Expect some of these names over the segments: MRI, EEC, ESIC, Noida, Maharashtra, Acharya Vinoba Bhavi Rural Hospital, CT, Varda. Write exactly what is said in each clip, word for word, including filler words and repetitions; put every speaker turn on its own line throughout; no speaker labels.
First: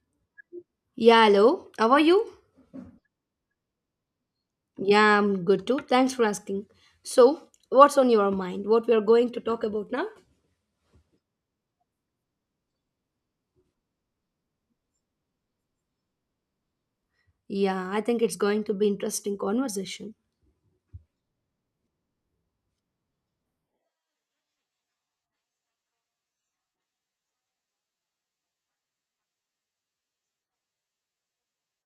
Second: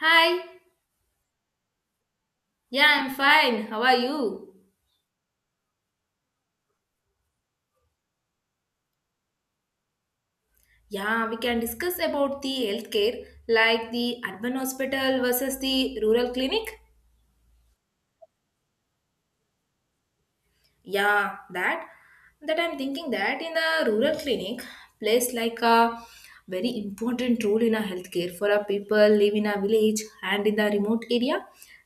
Hi.
Yeah, hello. How are you?
Yeah, I'm fine. How are you?
Yeah, I'm good too. Thanks for asking. So, what's on your mind? What we are going to talk about now?
Yeah, we can discuss about the healthcare like the urban hospital versus the rural clinic.
Yeah, I think it's going to be interesting conversation.
Yeah, that that I'm thinking that in the rural clinic plays like a very important role in a healthcare for a people live in a village and in the remote area.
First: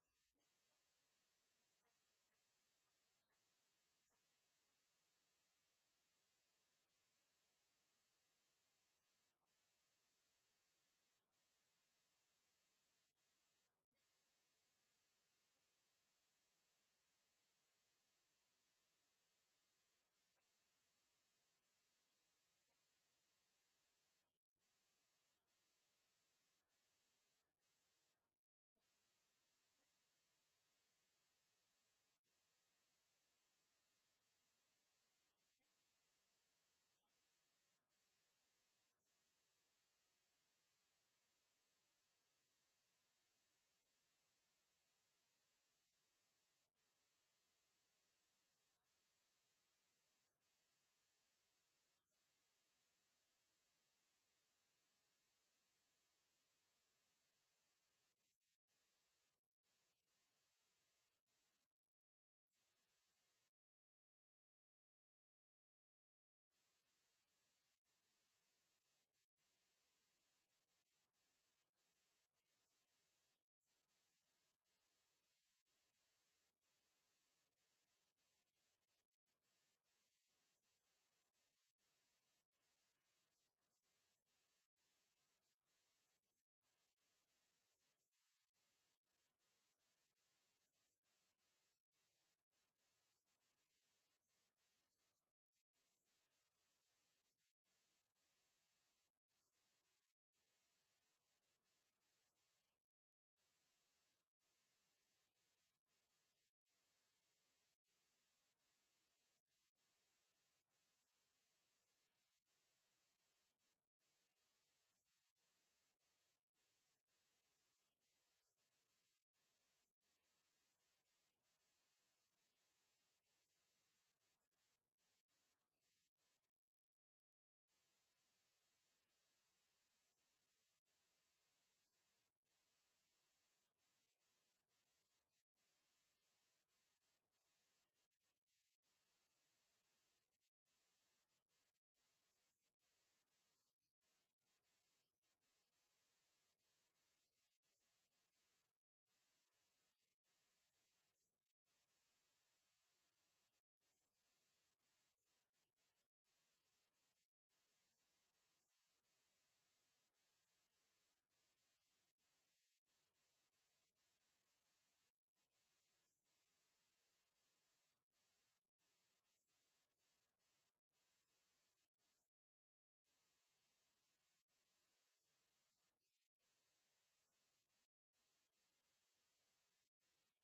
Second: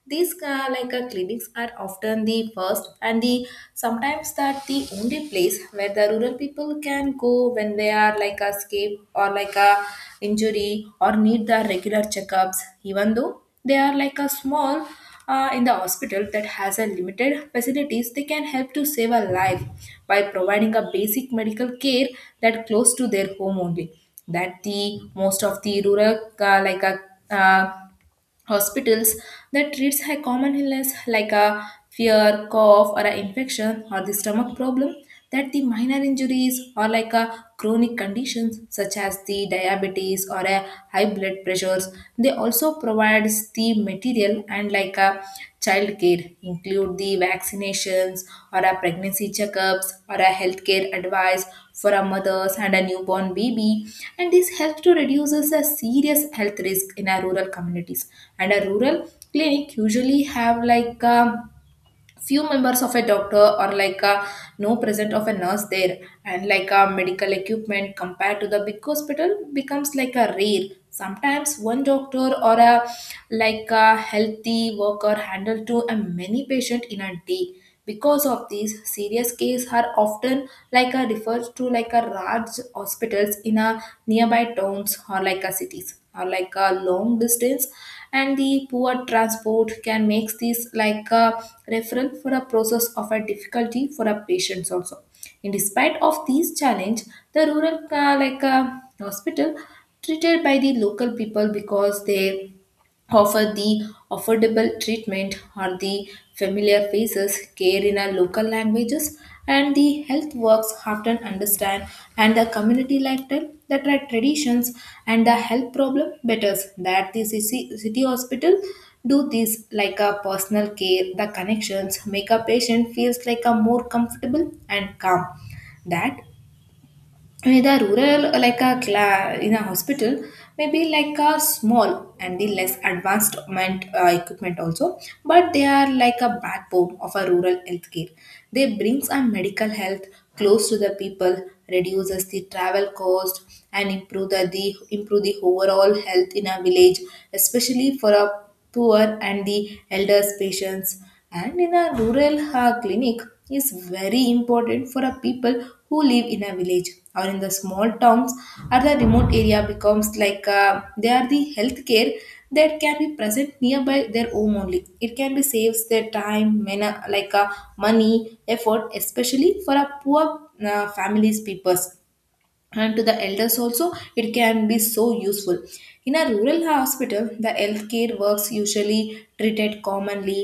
These uh, like uh, clinics are often the first and the sometimes that the only place where the rural people can go when they are like a escape or like a injury or need the regular checkups. Even though they are like a small uh, in the hospital that has a limited facilities they can help to save a life by providing a basic medical care that close to their home only that the most of the rural uh, like a uh, hospitals that treats a common illness like a fever cough or an infection or the stomach problem that the minor injuries or like a chronic conditions such as the diabetes or a high blood pressures. They also provides the material and like like a childcare include the vaccinations or a pregnancy checkups or a healthcare advice for a mothers and a newborn baby, and this helps to reduces a serious health risk in our rural communities. And a rural clinic usually have like a few members of a doctor or like a no present of a nurse there, and like a medical equipment compared to the big hospital becomes like a rare. Sometimes one doctor or a like a healthy worker handle to a many patient in a day because of these serious cases are often like a referred to like a large hospitals in a nearby towns or like a cities or like a long distance, and the poor transport can make this like a referral for a process of a difficulty for a patients also. In despite of these challenge, the rural uh, like uh, hospital treated by the local people because they offer the affordable treatment or the familiar faces, care in our local languages, and the health works often understand and the community lifestyle that are traditions and the health problem betters that the city city hospital do this like a personal care. The connections make a patient feels like a more comfortable and calm that whether rural, uh, like a cla- in a hospital, maybe like a small and the less advanced ment- uh, equipment also, but they are like a backbone of a rural healthcare. They brings a medical health close to the people, reduces the travel cost, and improve the, the improve the overall health in a village, especially for a poor and the elders patients. And in a rural uh, clinic is very important for a people who live in a village or in the small towns or the remote area becomes like uh, they are the healthcare that can be present nearby their home only. It can be saves their time mana like uh, money effort, especially for a poor uh, families peoples, and to the elders also it can be so useful. In a rural hospital the healthcare works usually treated commonly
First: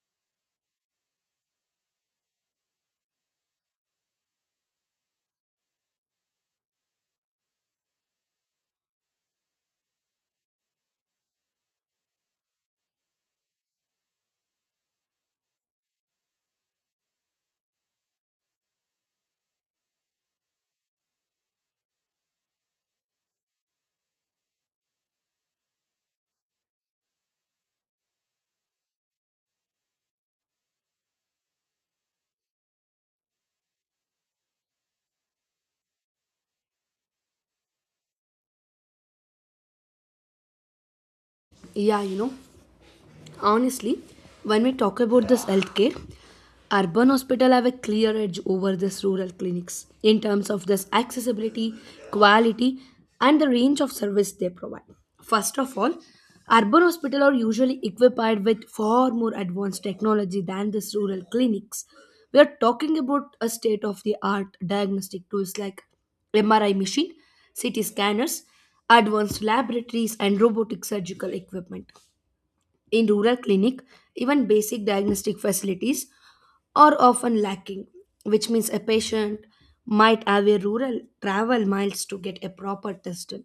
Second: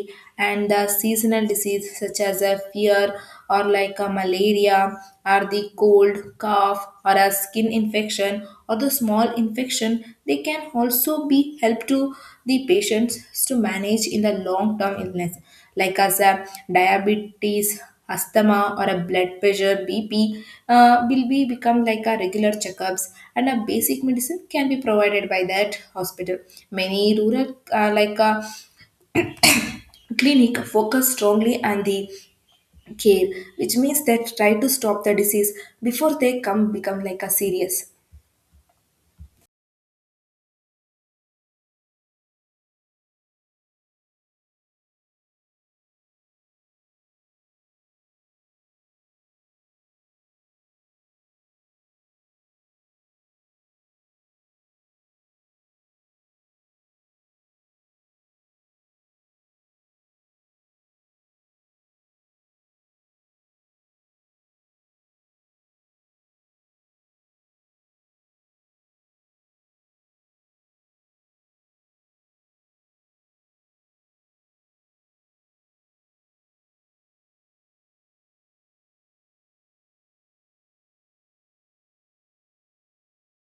and the seasonal disease such as a fever or like a malaria or the cold cough or a skin infection or the small infection. They can also be help to the patients to manage in the long term illness like as a diabetes, asthma or a blood pressure, B P, uh, will be become like a regular checkups, and a basic medicine can be provided by that hospital. Many rural uh, like a clinic focus strongly on the care, which means that try to stop the disease before they come become like a serious.
Yeah. you know. Honestly, when we talk about this healthcare, urban hospital have a clear edge over this rural clinics in terms of this accessibility, quality, and the range of service they provide. First of all, urban hospital are usually equipped with far more advanced technology than this rural clinics. We are talking about a state of the art diagnostic tools like M R I machine, C T scanners, advanced laboratories, and robotic surgical equipment. In rural clinic, even basic diagnostic facilities are often lacking, which means a patient might have a rural travel miles to get a proper test. done.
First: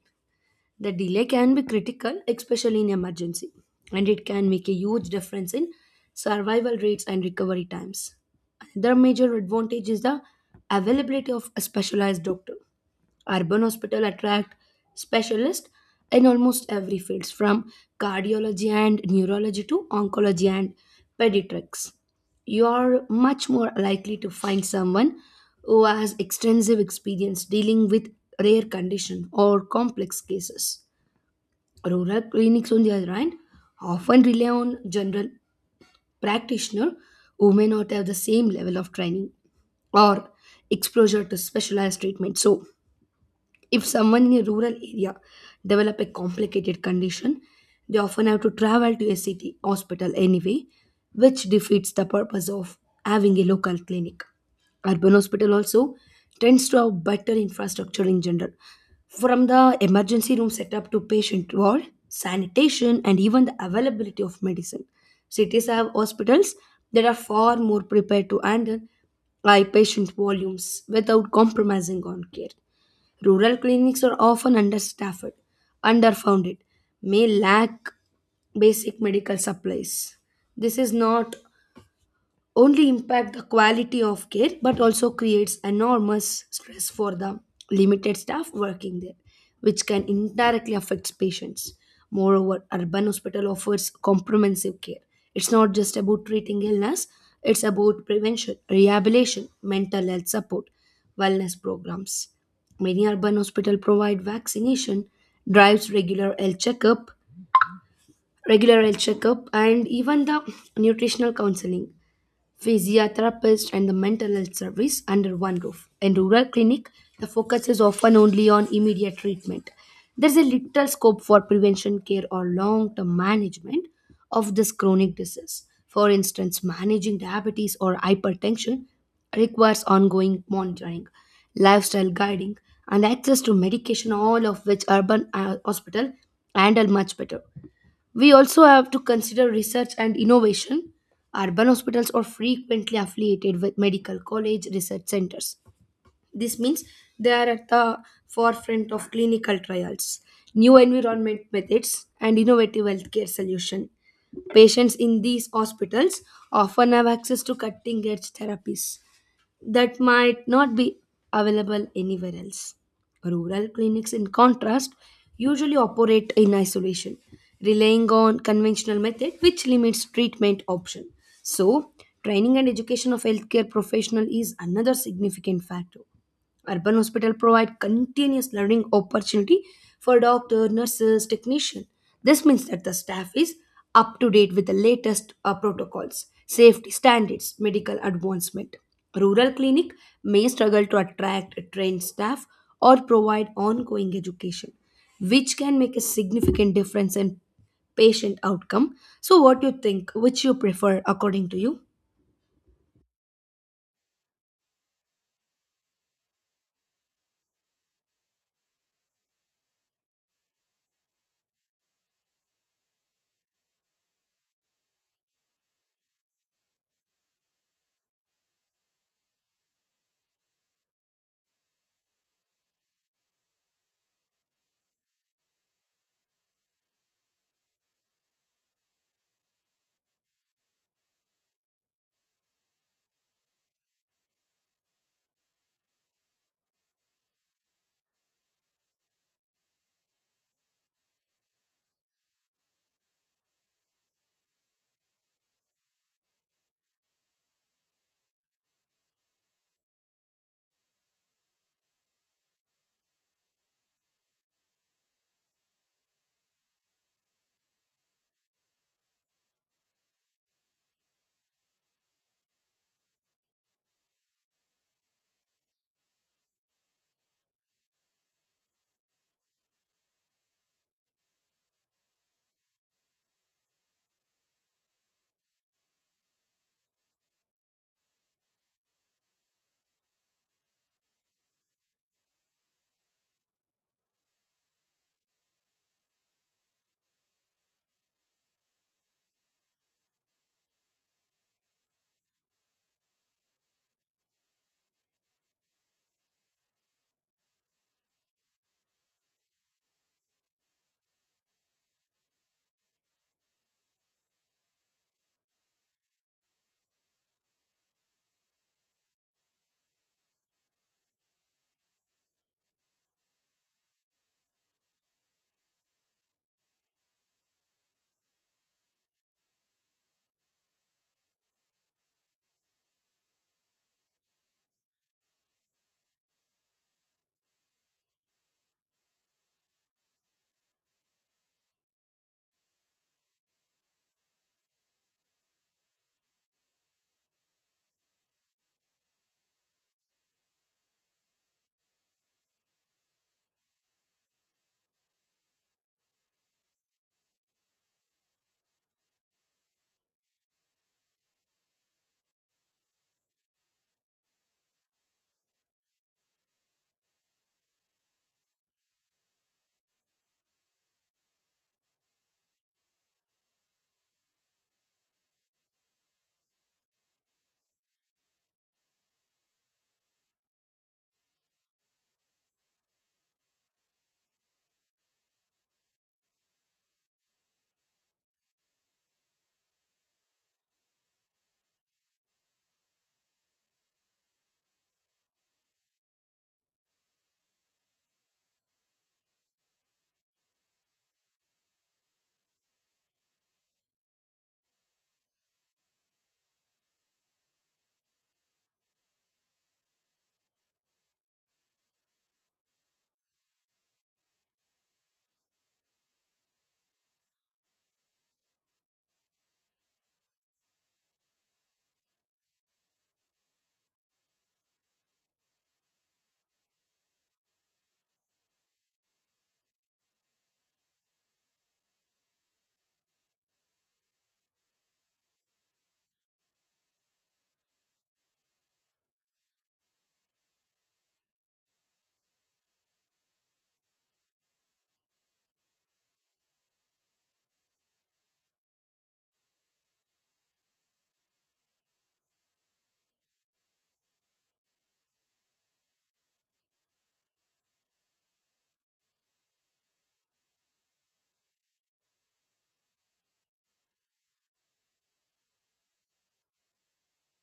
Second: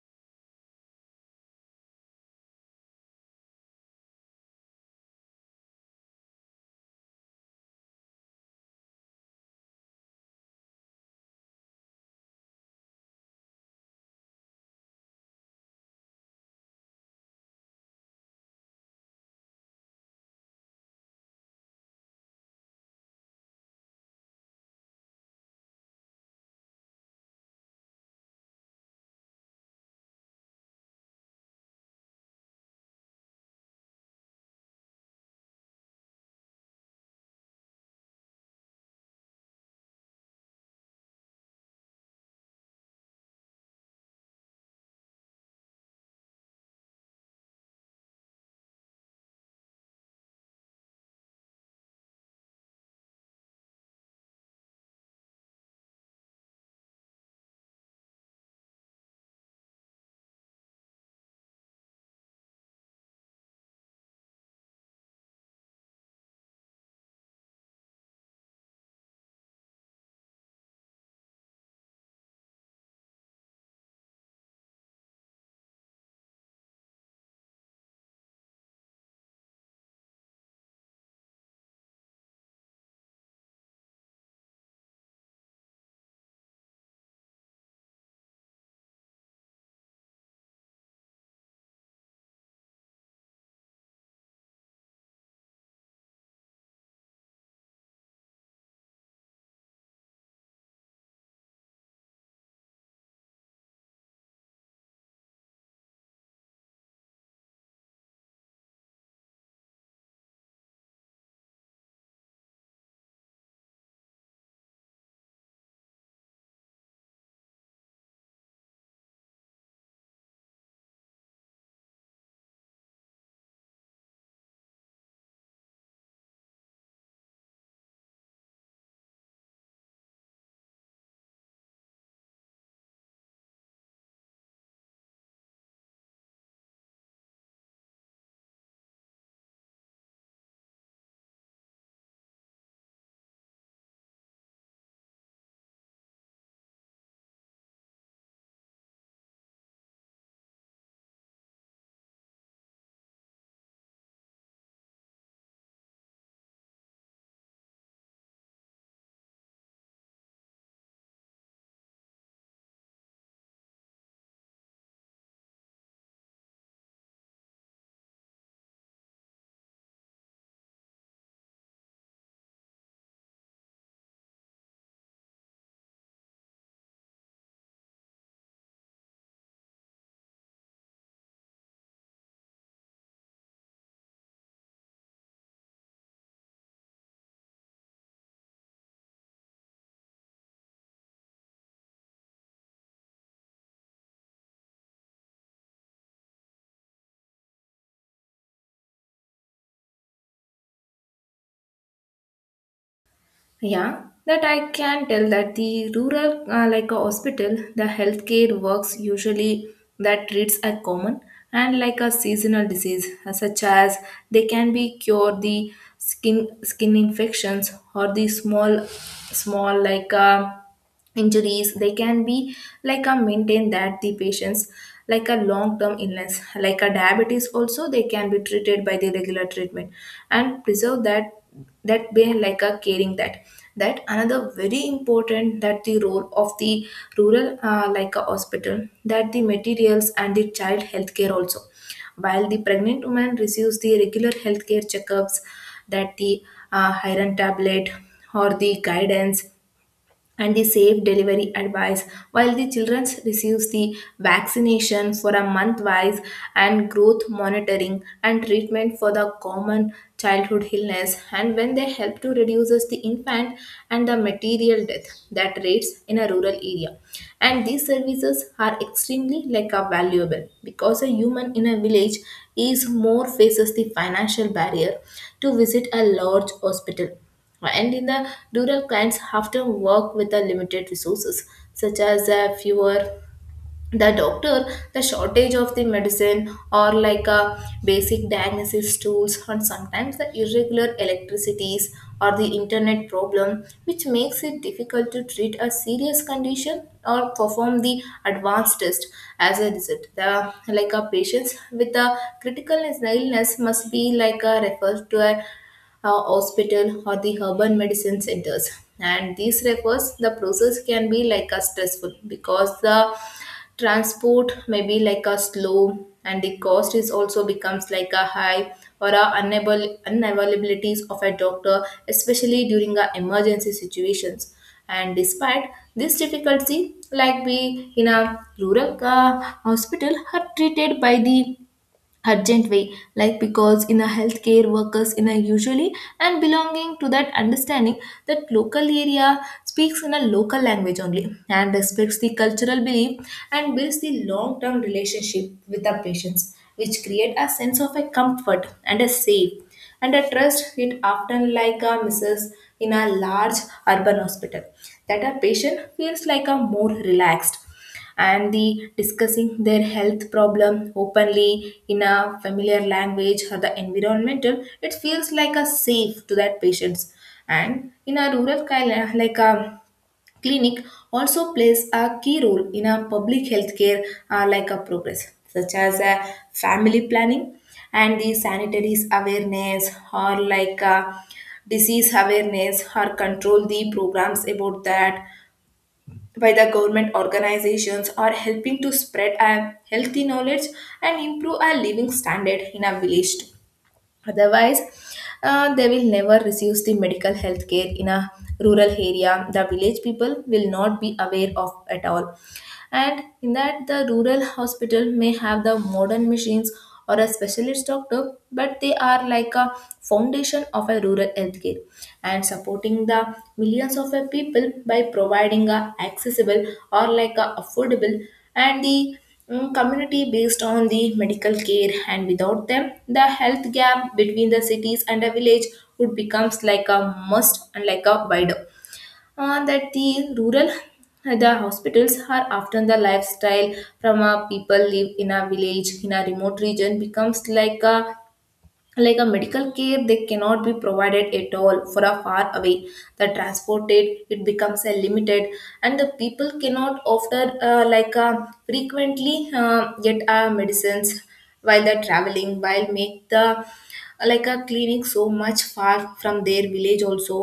The delay can be critical, especially in emergency, and it can make a huge difference in survival rates and recovery times. Another major advantage is the availability of a specialized doctor. Urban hospital attract specialists in almost every field, from cardiology and neurology to oncology and pediatrics. You are much more likely to find someone who has extensive experience dealing with rare condition or complex cases. Rural clinics, on the other hand, often rely on general practitioner who may not have the same level of training or exposure to specialized treatment. So, if someone in a rural area develop a complicated condition, they often have to travel to a city hospital anyway, which defeats the purpose of having a local clinic. Urban hospital also tends to have better infrastructure in general, from the emergency room setup to patient ward, sanitation, and even the availability of medicine. Cities have hospitals that are far more prepared to handle high patient volumes without compromising on care. Rural clinics are often understaffed, underfunded, may lack basic medical supplies. This is not only impact the quality of care but also creates enormous stress for the limited staff working there, which can indirectly affect patients. Moreover, urban hospital offers comprehensive care. It's not just about treating illness, it's about prevention, rehabilitation, mental health support, wellness programs. Many urban hospital provide vaccination drives, regular health checkup, regular health checkup, and even the nutritional counseling, physiotherapist, and the mental health service under one roof. In rural clinic, the focus is often only on immediate treatment. There is a little scope for prevention care or long-term management of this chronic disease. For instance, managing diabetes or hypertension requires ongoing monitoring, lifestyle guiding, and access to medication, all of which urban uh, hospital handle much better. We also have to consider research and innovation. Urban hospitals are frequently affiliated with medical college research centers. This means they are at the forefront of clinical trials, new environment methods, and innovative healthcare solutions. Patients in these hospitals often have access to cutting edge therapies that might not be available anywhere else. Rural clinics, in contrast, usually operate in isolation, relying on conventional method which limits treatment option. So, training and education of healthcare professional is another significant factor. Urban hospital provide continuous learning opportunity for doctor, nurses, technician. This means that the staff is up to date with the latest uh, protocols, safety standards, medical advancement. Rural clinic may struggle to attract trained staff or provide ongoing education, which can make a significant difference in patient outcome. So, what do you think? Which you prefer according to you?
Yeah, that I can tell that the rural, uh, like a hospital, the healthcare works usually that treats a common and like a seasonal disease, uh, such as they can be cure the skin skin infections or the small, small like uh, injuries. They can be like a maintain that the patients like a long term illness like a diabetes also. They can be treated by the regular treatment and preserve that that way like a caring that that another very important that the role of the rural uh, like a hospital, that the materials and the child healthcare also. While the pregnant woman receives the regular healthcare checkups, that the uh, iron tablet or the guidance and the safe delivery advice, while the children receives the vaccination for a month wise and growth monitoring and treatment for the common childhood illness, and when they help to reduces the infant and the material death that rates in a rural area. And these services are extremely like a valuable because a human in a village is more faces the financial barrier to visit a large hospital. And in the rural clients often work with the limited resources, such as uh, fewer the doctor, the shortage of the medicine or like a basic diagnosis tools, and sometimes the irregular electricities or the internet problem, which makes it difficult to treat a serious condition or perform the advanced test. As a result, the like a patients with a critical illness must be like a referred to a uh, hospital or the urban medicine centers, and these refers the process can be like a stressful because the transport may be like a slow and the cost is also becomes like a high, or a unable unavailabilities of a doctor, especially during a emergency situations. And despite this difficulty, like we in a rural uh, hospital are treated by the urgent way, like because in a healthcare workers in a usually and belonging to that understanding that local area, speaks in a local language only and respects the cultural belief and builds the long term relationship with the patients, which create a sense of a comfort and a safe and a trust. It often like a misses in a large urban hospital that a patient feels like a more relaxed and the discussing their health problem openly in a familiar language or the environmental. It feels like a safe to that patients. And in a rural kind like a clinic also plays a key role in a public healthcare uh, like a progress such as a family planning and the sanitaries awareness or like a disease awareness or control the programs about that by the government organizations are helping to spread a healthy knowledge and improve our living standard in our village too. Otherwise, uh, they will never receive the medical health care in a rural area. The village people will not be aware of at all. And in that, the rural hospital may have the modern machines or a specialist doctor, but they are like a foundation of a rural healthcare and supporting the millions of a people by providing a accessible or like a affordable and the Mm, community based on the medical care. And without them the health gap between the cities and the village would becomes like a must and like a wider. Uh, that the rural the hospitals are often the lifestyle from a people live in a village in a remote region becomes like a like a medical care. They cannot be provided at all for a far away, the transported it becomes a limited, and the people cannot offer uh, like a frequently uh, get uh, medicines while they're traveling, while make the like a clinic so much far from their village also.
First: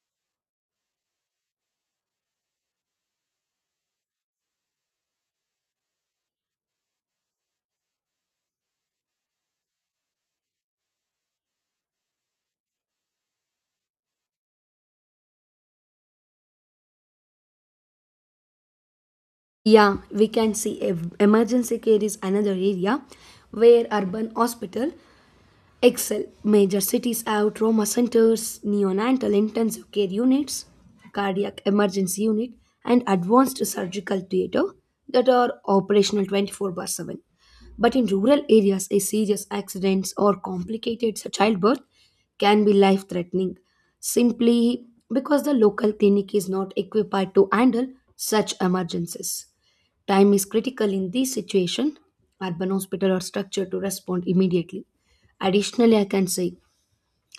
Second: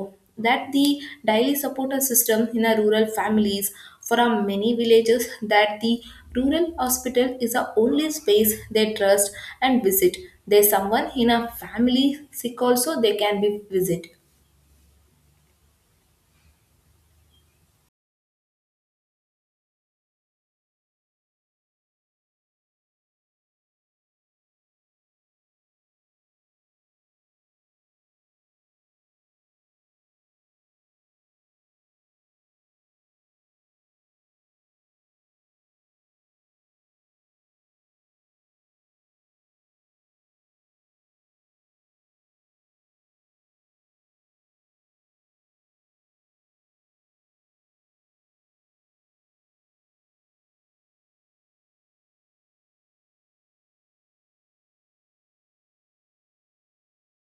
That the daily supporter system in a rural families for a many villages, that the rural hospital is the only space they trust and visit. There's someone in a family sick also they can be visit.
Yeah, we can see ev- emergency care is another area where urban hospital excel. Major cities have trauma centers, neonatal intensive care units, cardiac emergency unit, and advanced surgical theater that are operational twenty-four by seven. But in rural areas, a serious accidents or complicated childbirth can be life threatening simply because the local clinic is not equipped to handle such emergencies. Time is critical in this situation. Urban hospitals are structured to respond immediately. Additionally, I can say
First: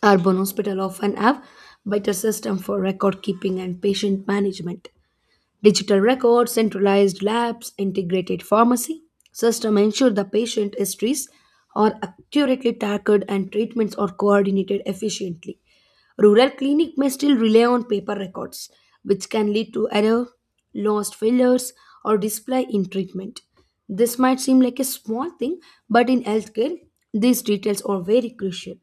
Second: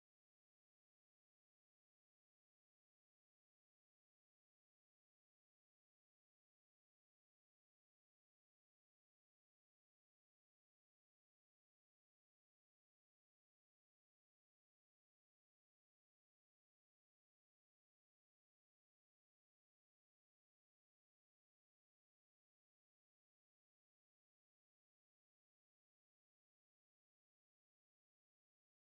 urban hospitals often have better system for record keeping and patient management. Digital records, centralized labs, integrated pharmacy system ensure the patient histories are accurately tracked and treatments are coordinated efficiently. Rural clinic may still rely on paper records, which can lead to error, lost fillers, or display in treatment. This might seem like a small thing, but in healthcare, these details are very crucial.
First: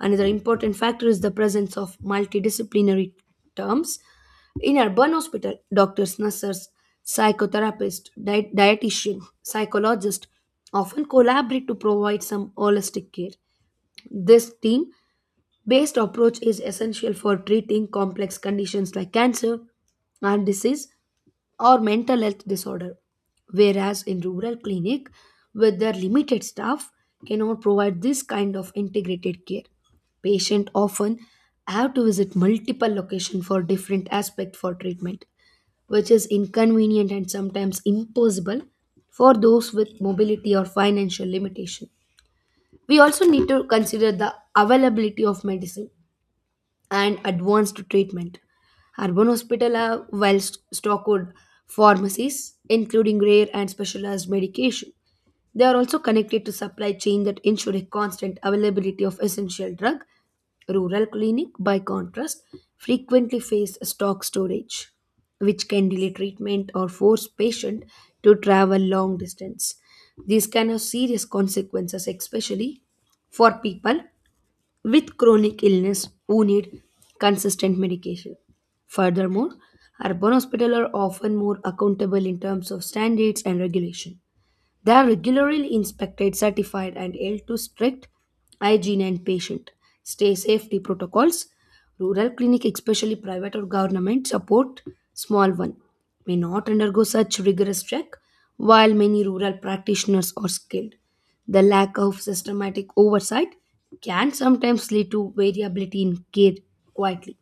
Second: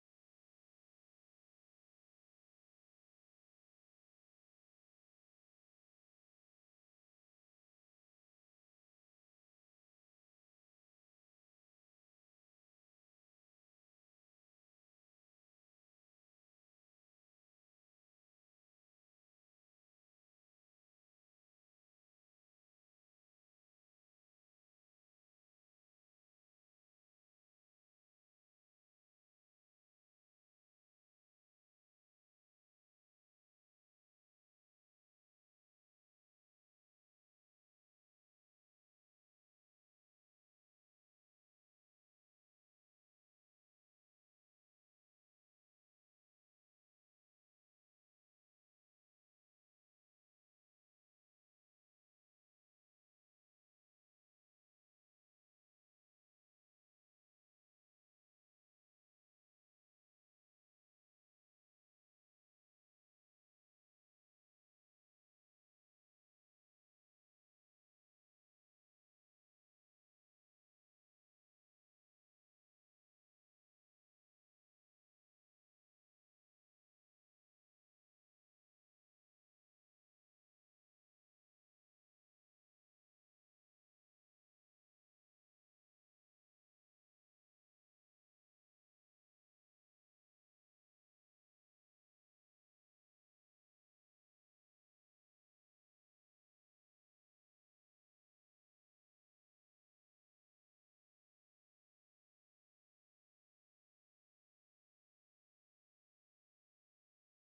Another important factor is the presence of multidisciplinary terms. In urban hospital, doctors, nurses, psychotherapists, diet- dietitian, psychologists often collaborate to provide some holistic care. This team based approach is essential for treating complex conditions like cancer, heart disease, or mental health disorder, whereas in rural clinic, with their limited staff, cannot provide this kind of integrated care. Patient often have to visit multiple locations for different aspects for treatment, which is inconvenient and sometimes impossible for those with mobility or financial limitation. We also need to consider the availability of medicine and advanced treatment. Urban hospitals have well stocked pharmacies, including rare and specialized medication. They are also connected to supply chain that ensure a constant availability of essential drug. Rural clinic, by contrast, frequently face stock storage, which can delay treatment or force patient to travel long distance. These can have serious consequences, especially for people with chronic illness who need consistent medication. Furthermore, urban hospitals are often more accountable in terms of standards and regulation. They are regularly inspected, certified, and held to strict hygiene and patient stay safety protocols. Rural clinic, especially private or government, support small one may not undergo such rigorous check, while many rural practitioners are skilled. The lack of systematic oversight can sometimes lead to variability in care quietly.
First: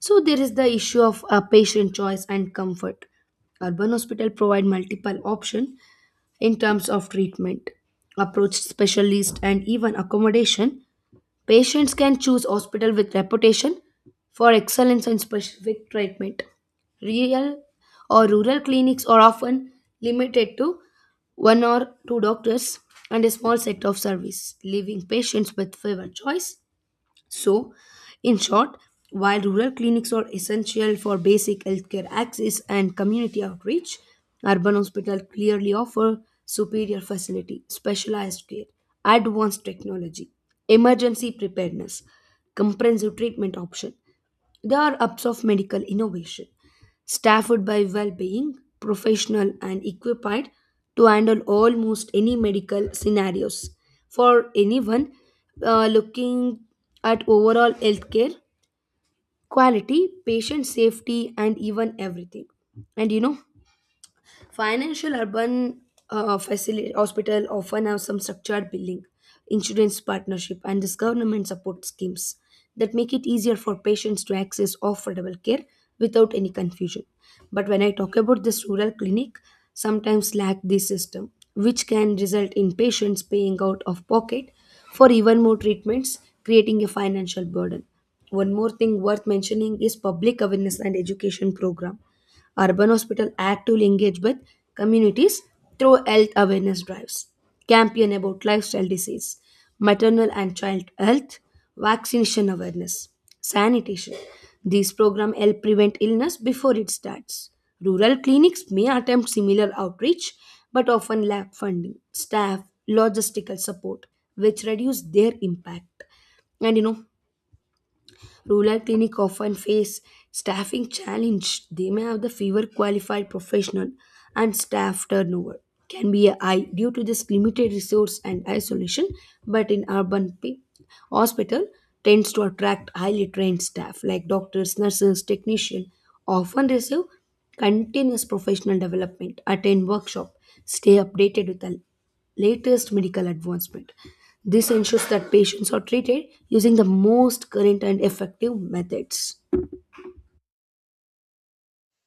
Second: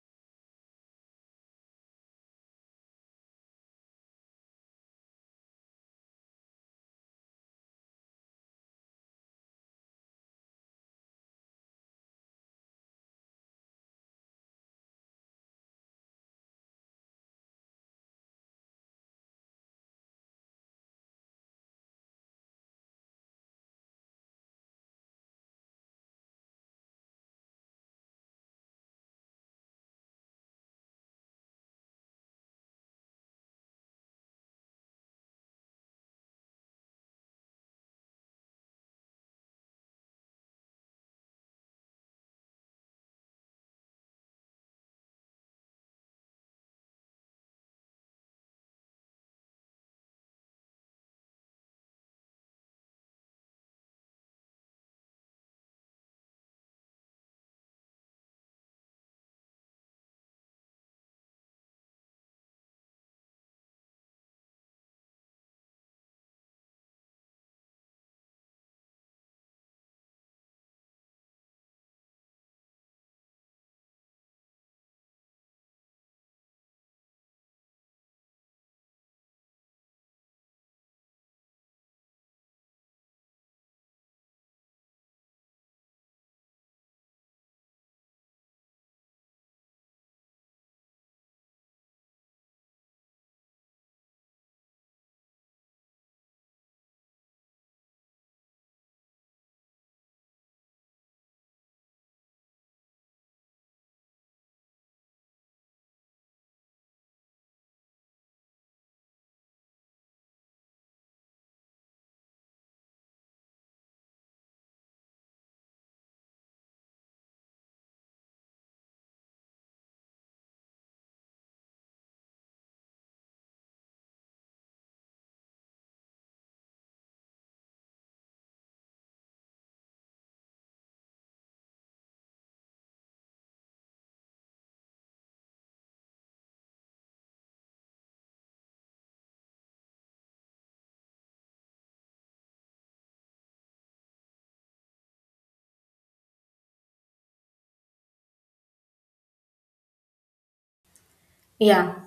So, there is the issue of uh, patient choice and comfort. Urban hospital provide multiple options in terms of treatment, approach specialist, and even accommodation. Patients can choose hospital with reputation for excellence in specific treatment. Real or rural clinics are often limited to one or two doctors and a small set of service, leaving patients with fewer choice. So, in short, while rural clinics are essential for basic healthcare access and community outreach, urban hospitals clearly offer superior facility, specialized care, advanced technology, emergency preparedness, comprehensive treatment option. There are hubs of medical innovation, staffed by well being, professional, and equipped to handle almost any medical scenarios. For anyone uh, looking at overall healthcare, quality, patient safety, and even everything. And you know, financial urban uh, facility hospital often have some structured billing, insurance partnership, and this government support schemes that make it easier for patients to access affordable care without any confusion. But when I talk about this rural clinic, sometimes lack this system, which can result in patients paying out of pocket for even more treatments, creating a financial burden. One more thing worth mentioning is public awareness and education program. Urban hospitals actively engage with communities through health awareness drives, campaign about lifestyle disease, maternal and child health, vaccination awareness, sanitation. These programs help prevent illness before it starts. Rural clinics may attempt similar outreach but often lack funding, staff, logistical support, which reduce their impact. And you know, rural clinics often face staffing challenge. They may have the fewer qualified professional, and staff turnover can be high due to this limited resource and isolation. But in urban p- hospital tends to attract highly trained staff like doctors, nurses, technicians often receive continuous professional development, attend workshop, stay updated with the latest medical advancement. This ensures that patients are treated using the most current and effective methods.
Yeah,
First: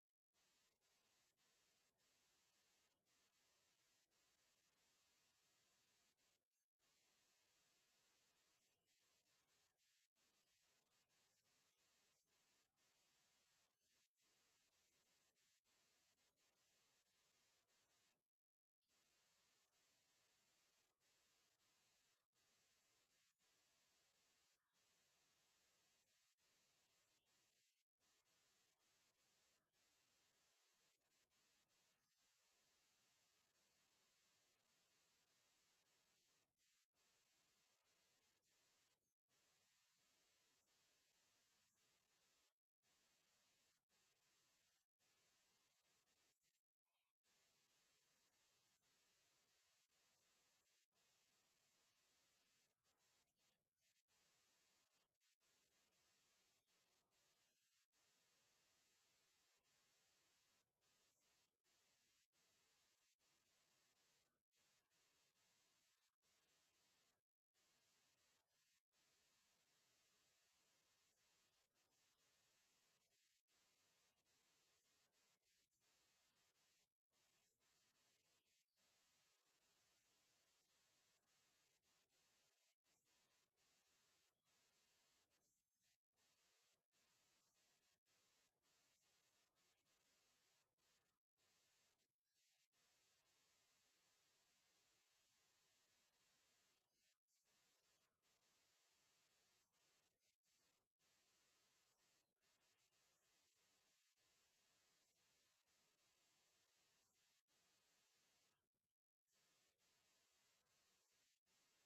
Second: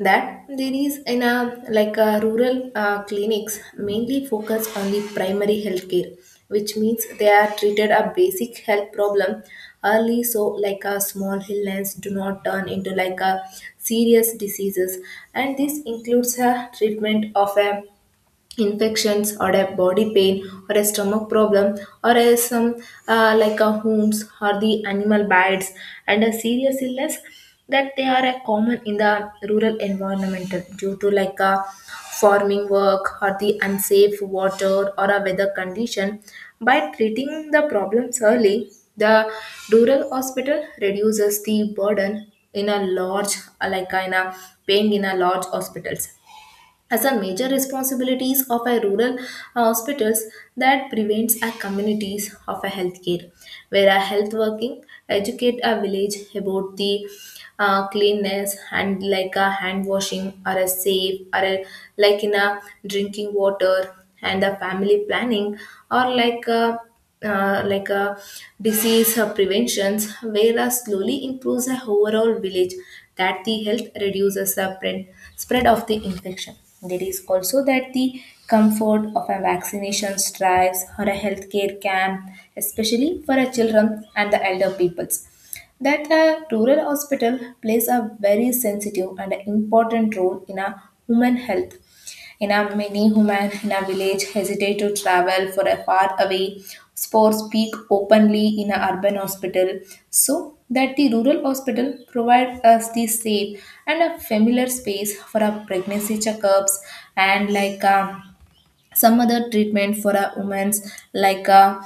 that there is in a like a rural uh, clinics mainly focus on the primary healthcare, which means they are treated a basic health problem early, so like a small illness do not turn into like a serious diseases, and this includes a treatment of a infections or a body pain or a stomach problem or a some uh, like a wounds or the animal bites and a serious illness that they are a common in the rural environment due to like a farming work or the unsafe water or a weather condition. By treating the problems early, the rural hospital reduces the burden in a large uh, like in a paying in a large hospitals as a major responsibilities of a rural uh, hospitals that prevents our communities of a healthcare where a health working educate a village about the uh, cleanness and like a hand washing or a safe or a, like in a drinking water and a family planning or like a uh, like a disease uh, preventions, whereas slowly improves the overall village that the health reduces the spread, spread of the infection. There is also that the comfort of a vaccination drives or a healthcare camp, especially for a children and the elder peoples. That a rural hospital plays a very sensitive and important role in a human health. Enough many women in a village hesitate to travel for a far away or speak openly in an urban hospital. So that the rural hospital provide us the safe and a familiar space for our pregnancy checkups and like um, some other treatment for a woman's like a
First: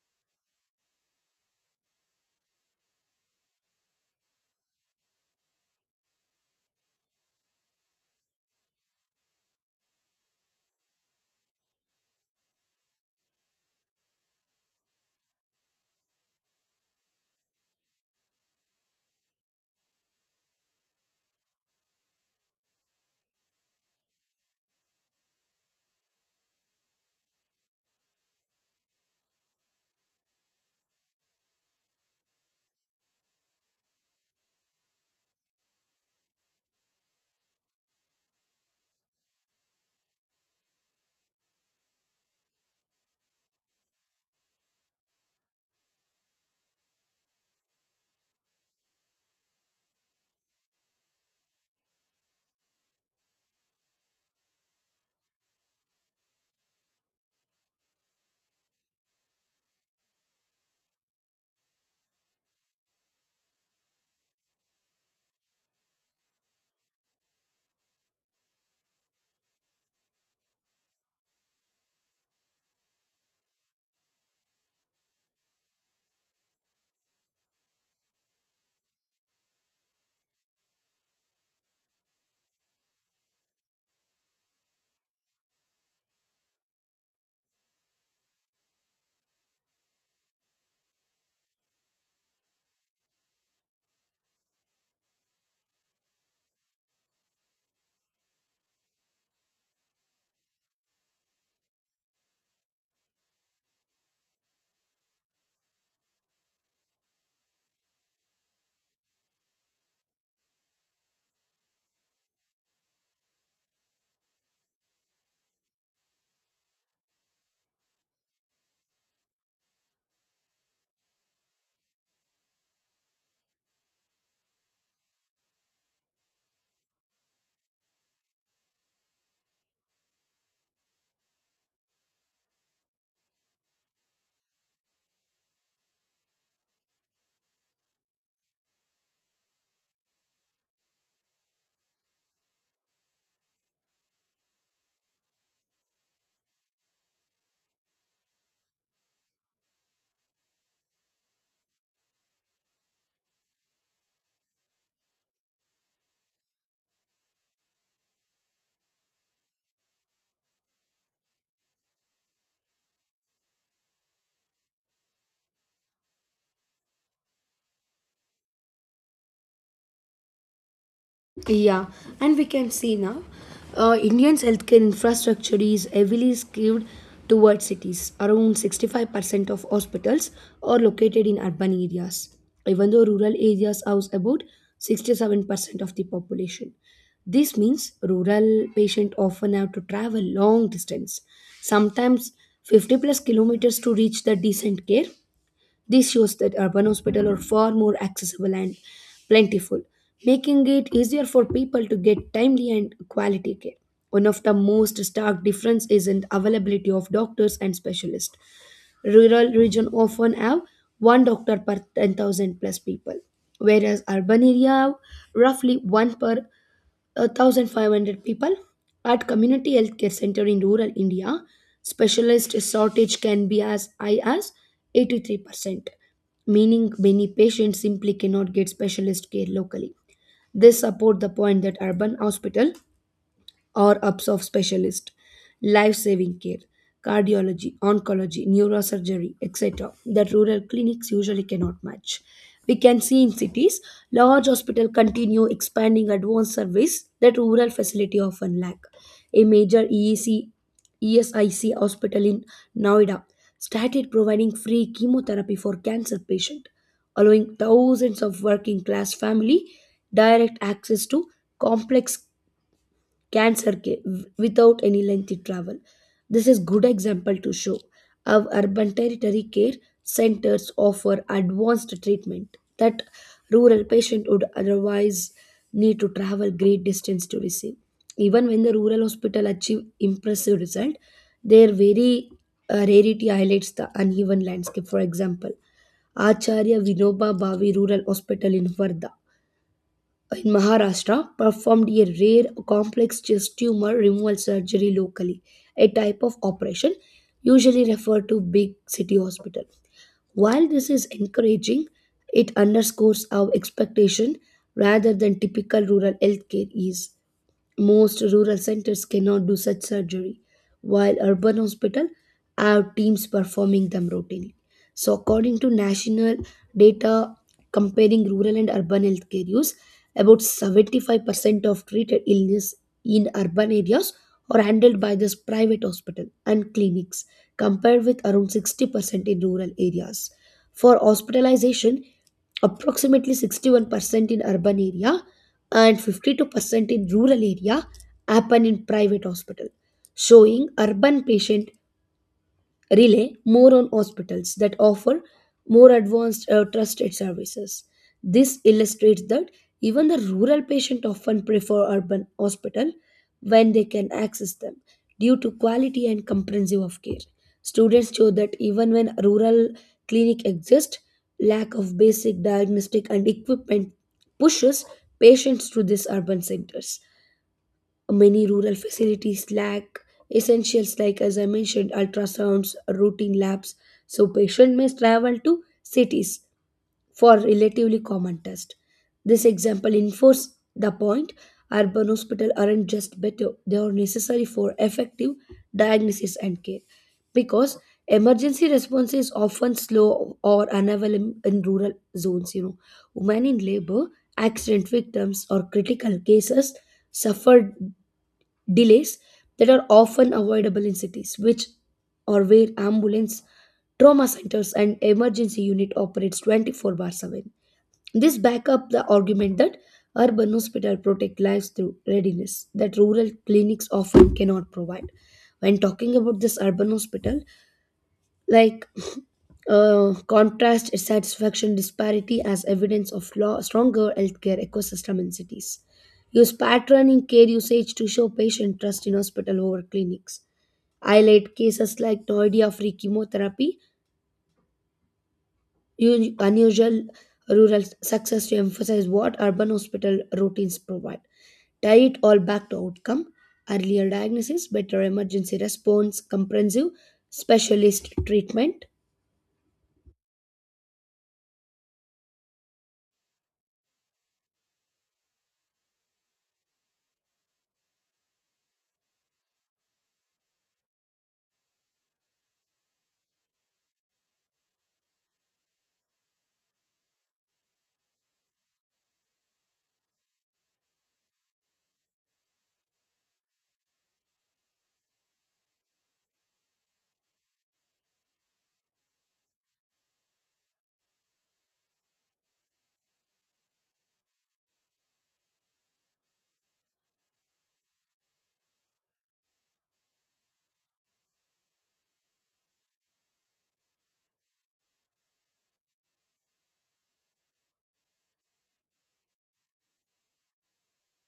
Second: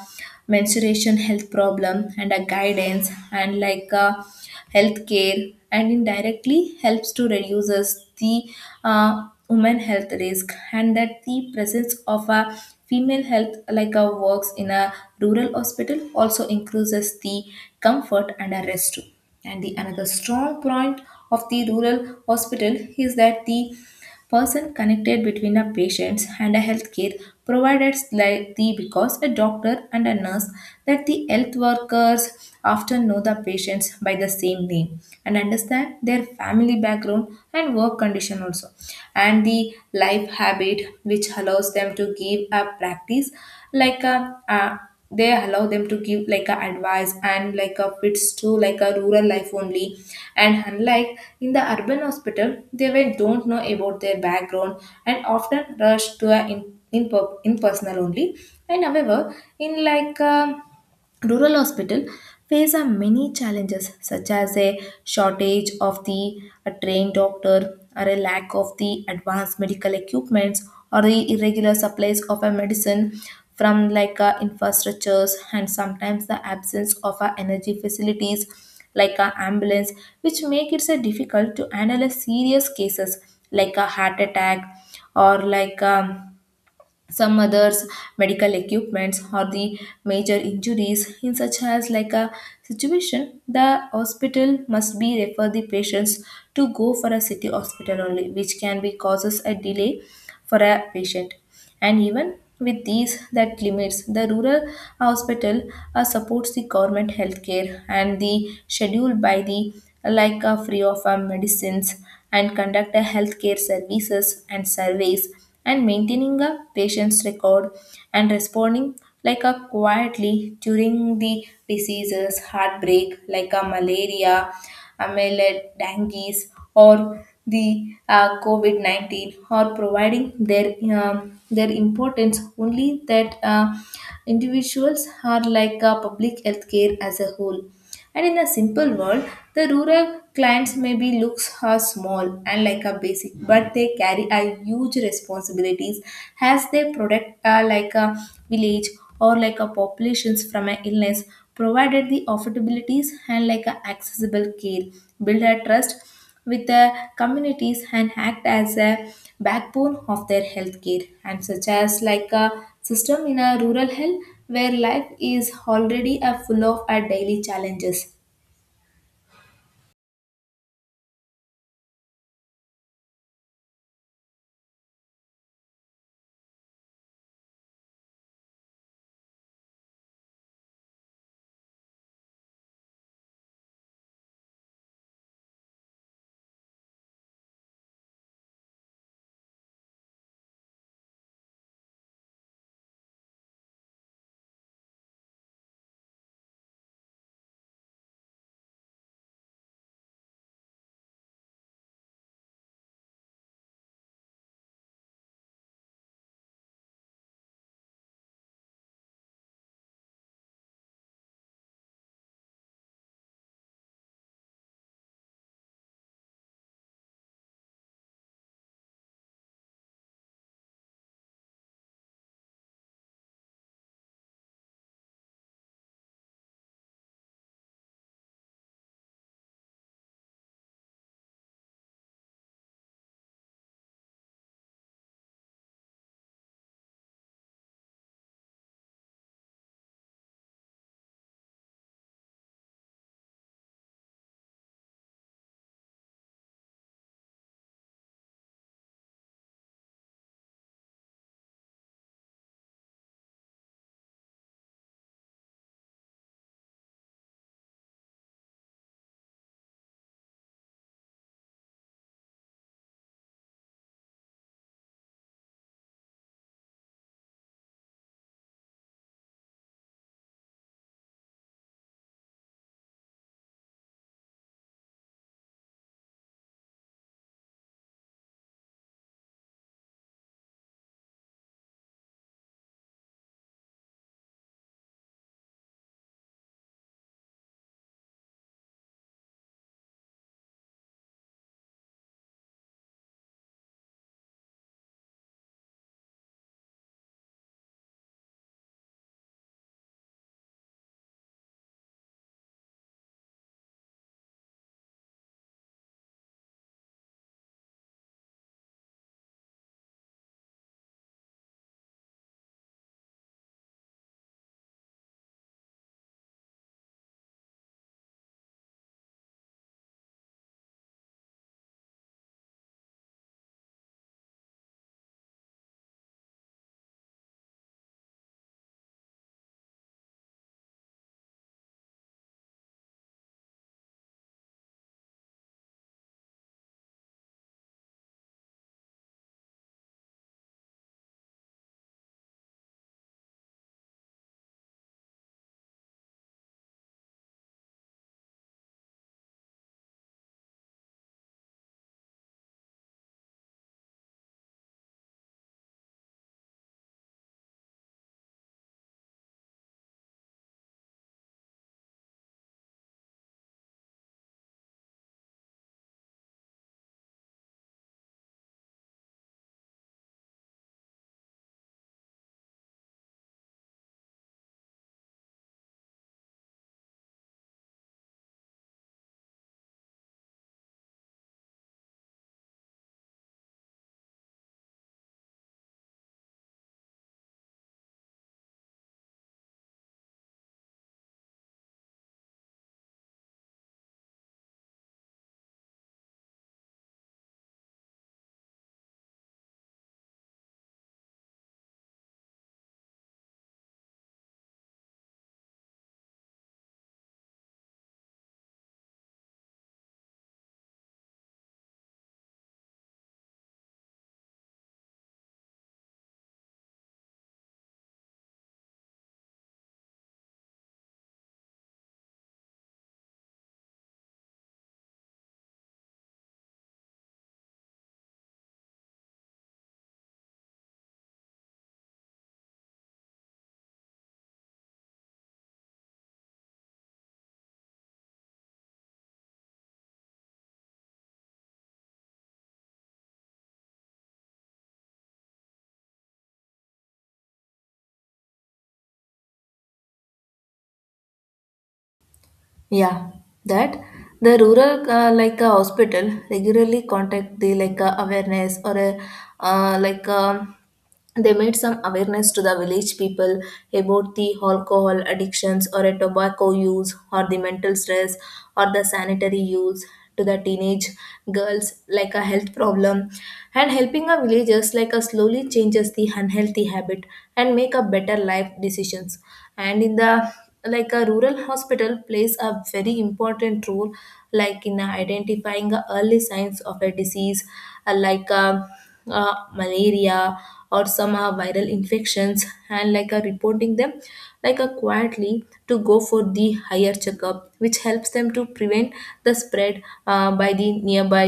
menstruation health problem and a guidance and like a health care and indirectly helps to reduces the uh, woman health risk. And that the presence of a female health like a works in a rural hospital also increases the comfort and a rest too. And the another strong point of the rural hospital is that the person connected between a patient and a healthcare providers like the because a doctor and a nurse that the health workers often know the patients by the same name and understand their family background and work condition also and the life habit which allows them to give a practice like a, a they allow them to give like a advice and like a fits to like a rural life only. And unlike in the urban hospital they will don't know about their background and often rush to a in, in, impersonal only. And however in like um rural hospital face a many challenges such as a shortage of the a trained doctor or a lack of the advanced medical equipments or the irregular supplies of a medicine from like uh, infrastructures, and sometimes the absence of uh, energy facilities like a ambulance which make it so difficult to analyze serious cases like a heart attack or like um, some others medical equipments or the major injuries. In such as like a situation the hospital must be refer the patients to go for a city hospital only, which can be causes a delay for a patient. And even with these that limits the rural hospital uh, supports the government healthcare and the schedule by the like a free of uh, medicines and conduct a healthcare services and surveys and maintaining a patient's record and responding like a quietly during the diseases heartbreak like a malaria, amelie, dengue, or the uh, covid nineteen, or providing their um, their importance only that uh, individuals are like a public health care as a whole. And in a simple world, the rural clients maybe looks are small and like a basic, but they carry a huge responsibilities as they protect uh, like a village or like a populations from an illness, provided the affordabilities and like a accessible care, build a trust with the communities and act as a backbone of their healthcare and such as like a system in a rural health where life is already a full of our daily challenges.
Yeah, and we can see now uh, Indians' healthcare infrastructure is heavily skewed towards cities. Around sixty-five percent of hospitals are located in urban areas, even though rural areas house about sixty-seven percent of the population. This means rural patients often have to travel long distance, sometimes fifty plus kilometers to reach the decent care. This shows that urban hospitals are far more accessible and plentiful, making it easier for people to get timely and quality care. One of the most stark difference is in the availability of doctors and specialists. Rural region often have one doctor per ten thousand plus people, whereas urban area have roughly one per one thousand five hundred people. At community healthcare center in rural India, specialist shortage can be as high as eighty-three percent, meaning many patients simply cannot get specialist care locally. This support the point that urban hospital or ups of specialist, life saving care, cardiology, oncology, neurosurgery, et cetera, that rural clinics usually cannot match. We can see in cities, large hospitals continue expanding advanced service that rural facility often lack. A major E E C, E S I C hospital in Noida started providing free chemotherapy for cancer patients, allowing thousands of working class family direct access to complex cancer ca- without any lengthy travel. This is good example to show how urban territory care centers offer advanced treatment that rural patient would otherwise need to travel great distance to receive. Even when the rural hospital achieve impressive result, their very uh, rarity highlights the uneven landscape. For example, Acharya Vinoba Bhavi Rural Hospital in Varda in Maharashtra performed a rare complex chest tumor removal surgery locally, a type of operation usually referred to big city hospital. While this is encouraging, it underscores our expectation rather than typical rural healthcare is. Most rural centers cannot do such surgery, while urban hospitals have teams performing them routinely. So, according to national data comparing rural and urban healthcare use, about seventy-five percent of treated illness in urban areas are handled by this private hospital and clinics, compared with around sixty percent in rural areas. For hospitalization, approximately sixty-one percent in urban area and fifty-two percent in rural area happen in private hospital, showing urban patient rely more on hospitals that offer more advanced uh, trusted services. This illustrates that even the rural patient often prefer urban hospital when they can access them due to quality and comprehensive of care. Students show that even when rural clinic exist, lack of basic diagnostic and equipment pushes patients to these urban centers. Many rural facilities lack essentials like, as I mentioned, ultrasounds, routine labs, so patient must travel to cities for relatively common tests. This example enforces the point urban hospitals aren't just better, they are necessary for effective diagnosis and care. Because emergency response is often slow or unavailable in rural zones, you know. Women in labor, accident victims, or critical cases suffered delays that are often avoidable in cities which or where ambulance trauma centers and emergency unit operates twenty-four bar seven. This back up the argument that urban hospitals protect lives through readiness that rural clinics often cannot provide. When talking about this urban hospital, like uh, contrast its satisfaction disparity as evidence of law, stronger healthcare ecosystem in cities. Use pattern in care usage to show patient trust in hospital over clinics. Highlight cases like Noida free chemotherapy, un- unusual rural success to emphasize what urban hospital routines provide. Tie it all back to outcome, earlier diagnosis, better emergency response, comprehensive specialist treatment.
Yeah, that the rural uh, like a hospital regularly contact the like uh, awareness or a uh, like um they made some awareness to the village people about the alcohol addictions or a tobacco use or the mental stress or the sanitary use to the teenage girls like a health problem and helping a villagers like a slowly changes the unhealthy habit and make a better life decisions. And in the like a rural hospital plays a very important role like in identifying the early signs of a disease uh, like uh, uh, malaria or some uh, viral infections and like uh, reporting them like uh, quietly to go for the higher checkup which helps them to prevent the spread uh, by the nearby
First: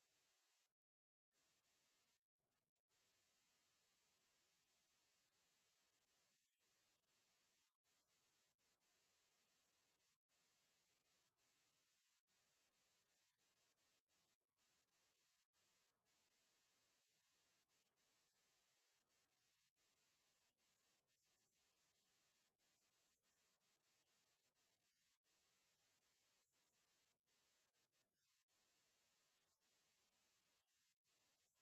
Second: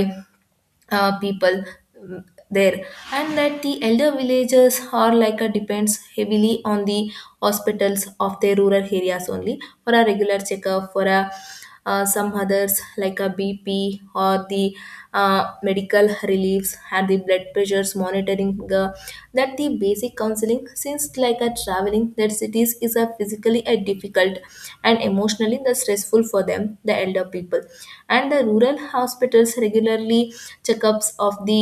uh, people. mm, there. And that the elder villagers are like a depends heavily on the hospitals of their rural areas only for a regular checkup for a uh, some others like a bp or the uh, medical reliefs and the blood pressures monitoring the that the basic counseling since like a traveling that cities is a physically mentally uh, difficult and emotionally the stressful for them the elder people. And the rural hospitals regularly checkups of the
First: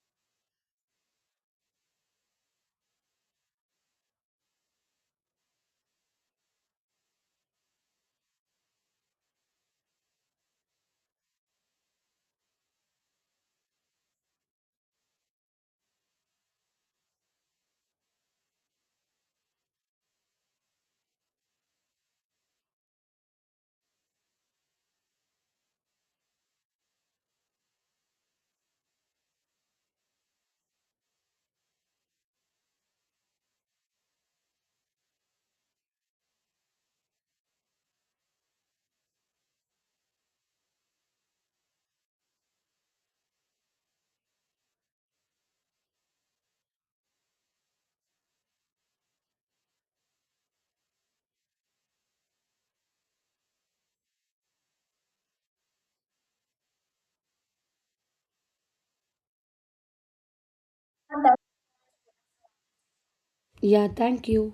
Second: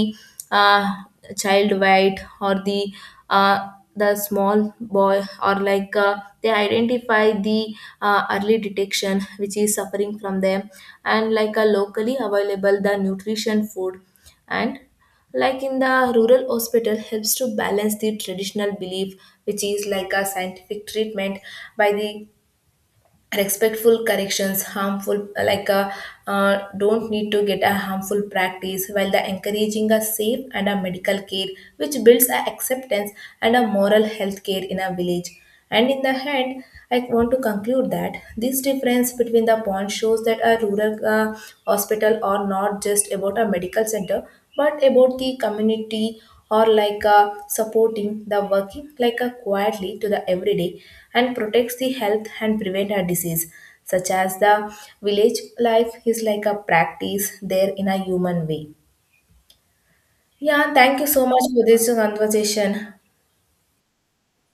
uh, child weight or the uh, the small boy or like uh, they identify the uh, early detection which is suffering from them and like a locally available the nutrition food. And like in the rural hospital helps to balance the traditional belief which is like a scientific treatment by the respectful corrections harmful like a, uh, don't need to get a harmful practice while the encouraging a safe and a medical care which builds a acceptance and a moral health care in a village. And in the end I want to conclude that this difference between the point shows that a rural uh, hospital are not just about a medical center but about the community or like uh, supporting the working like a quietly to the everyday and protects the health and prevent a disease such as the village life is like a practice there in a human way. Yeah, thank you so much for this conversation.
Yeah, thank you.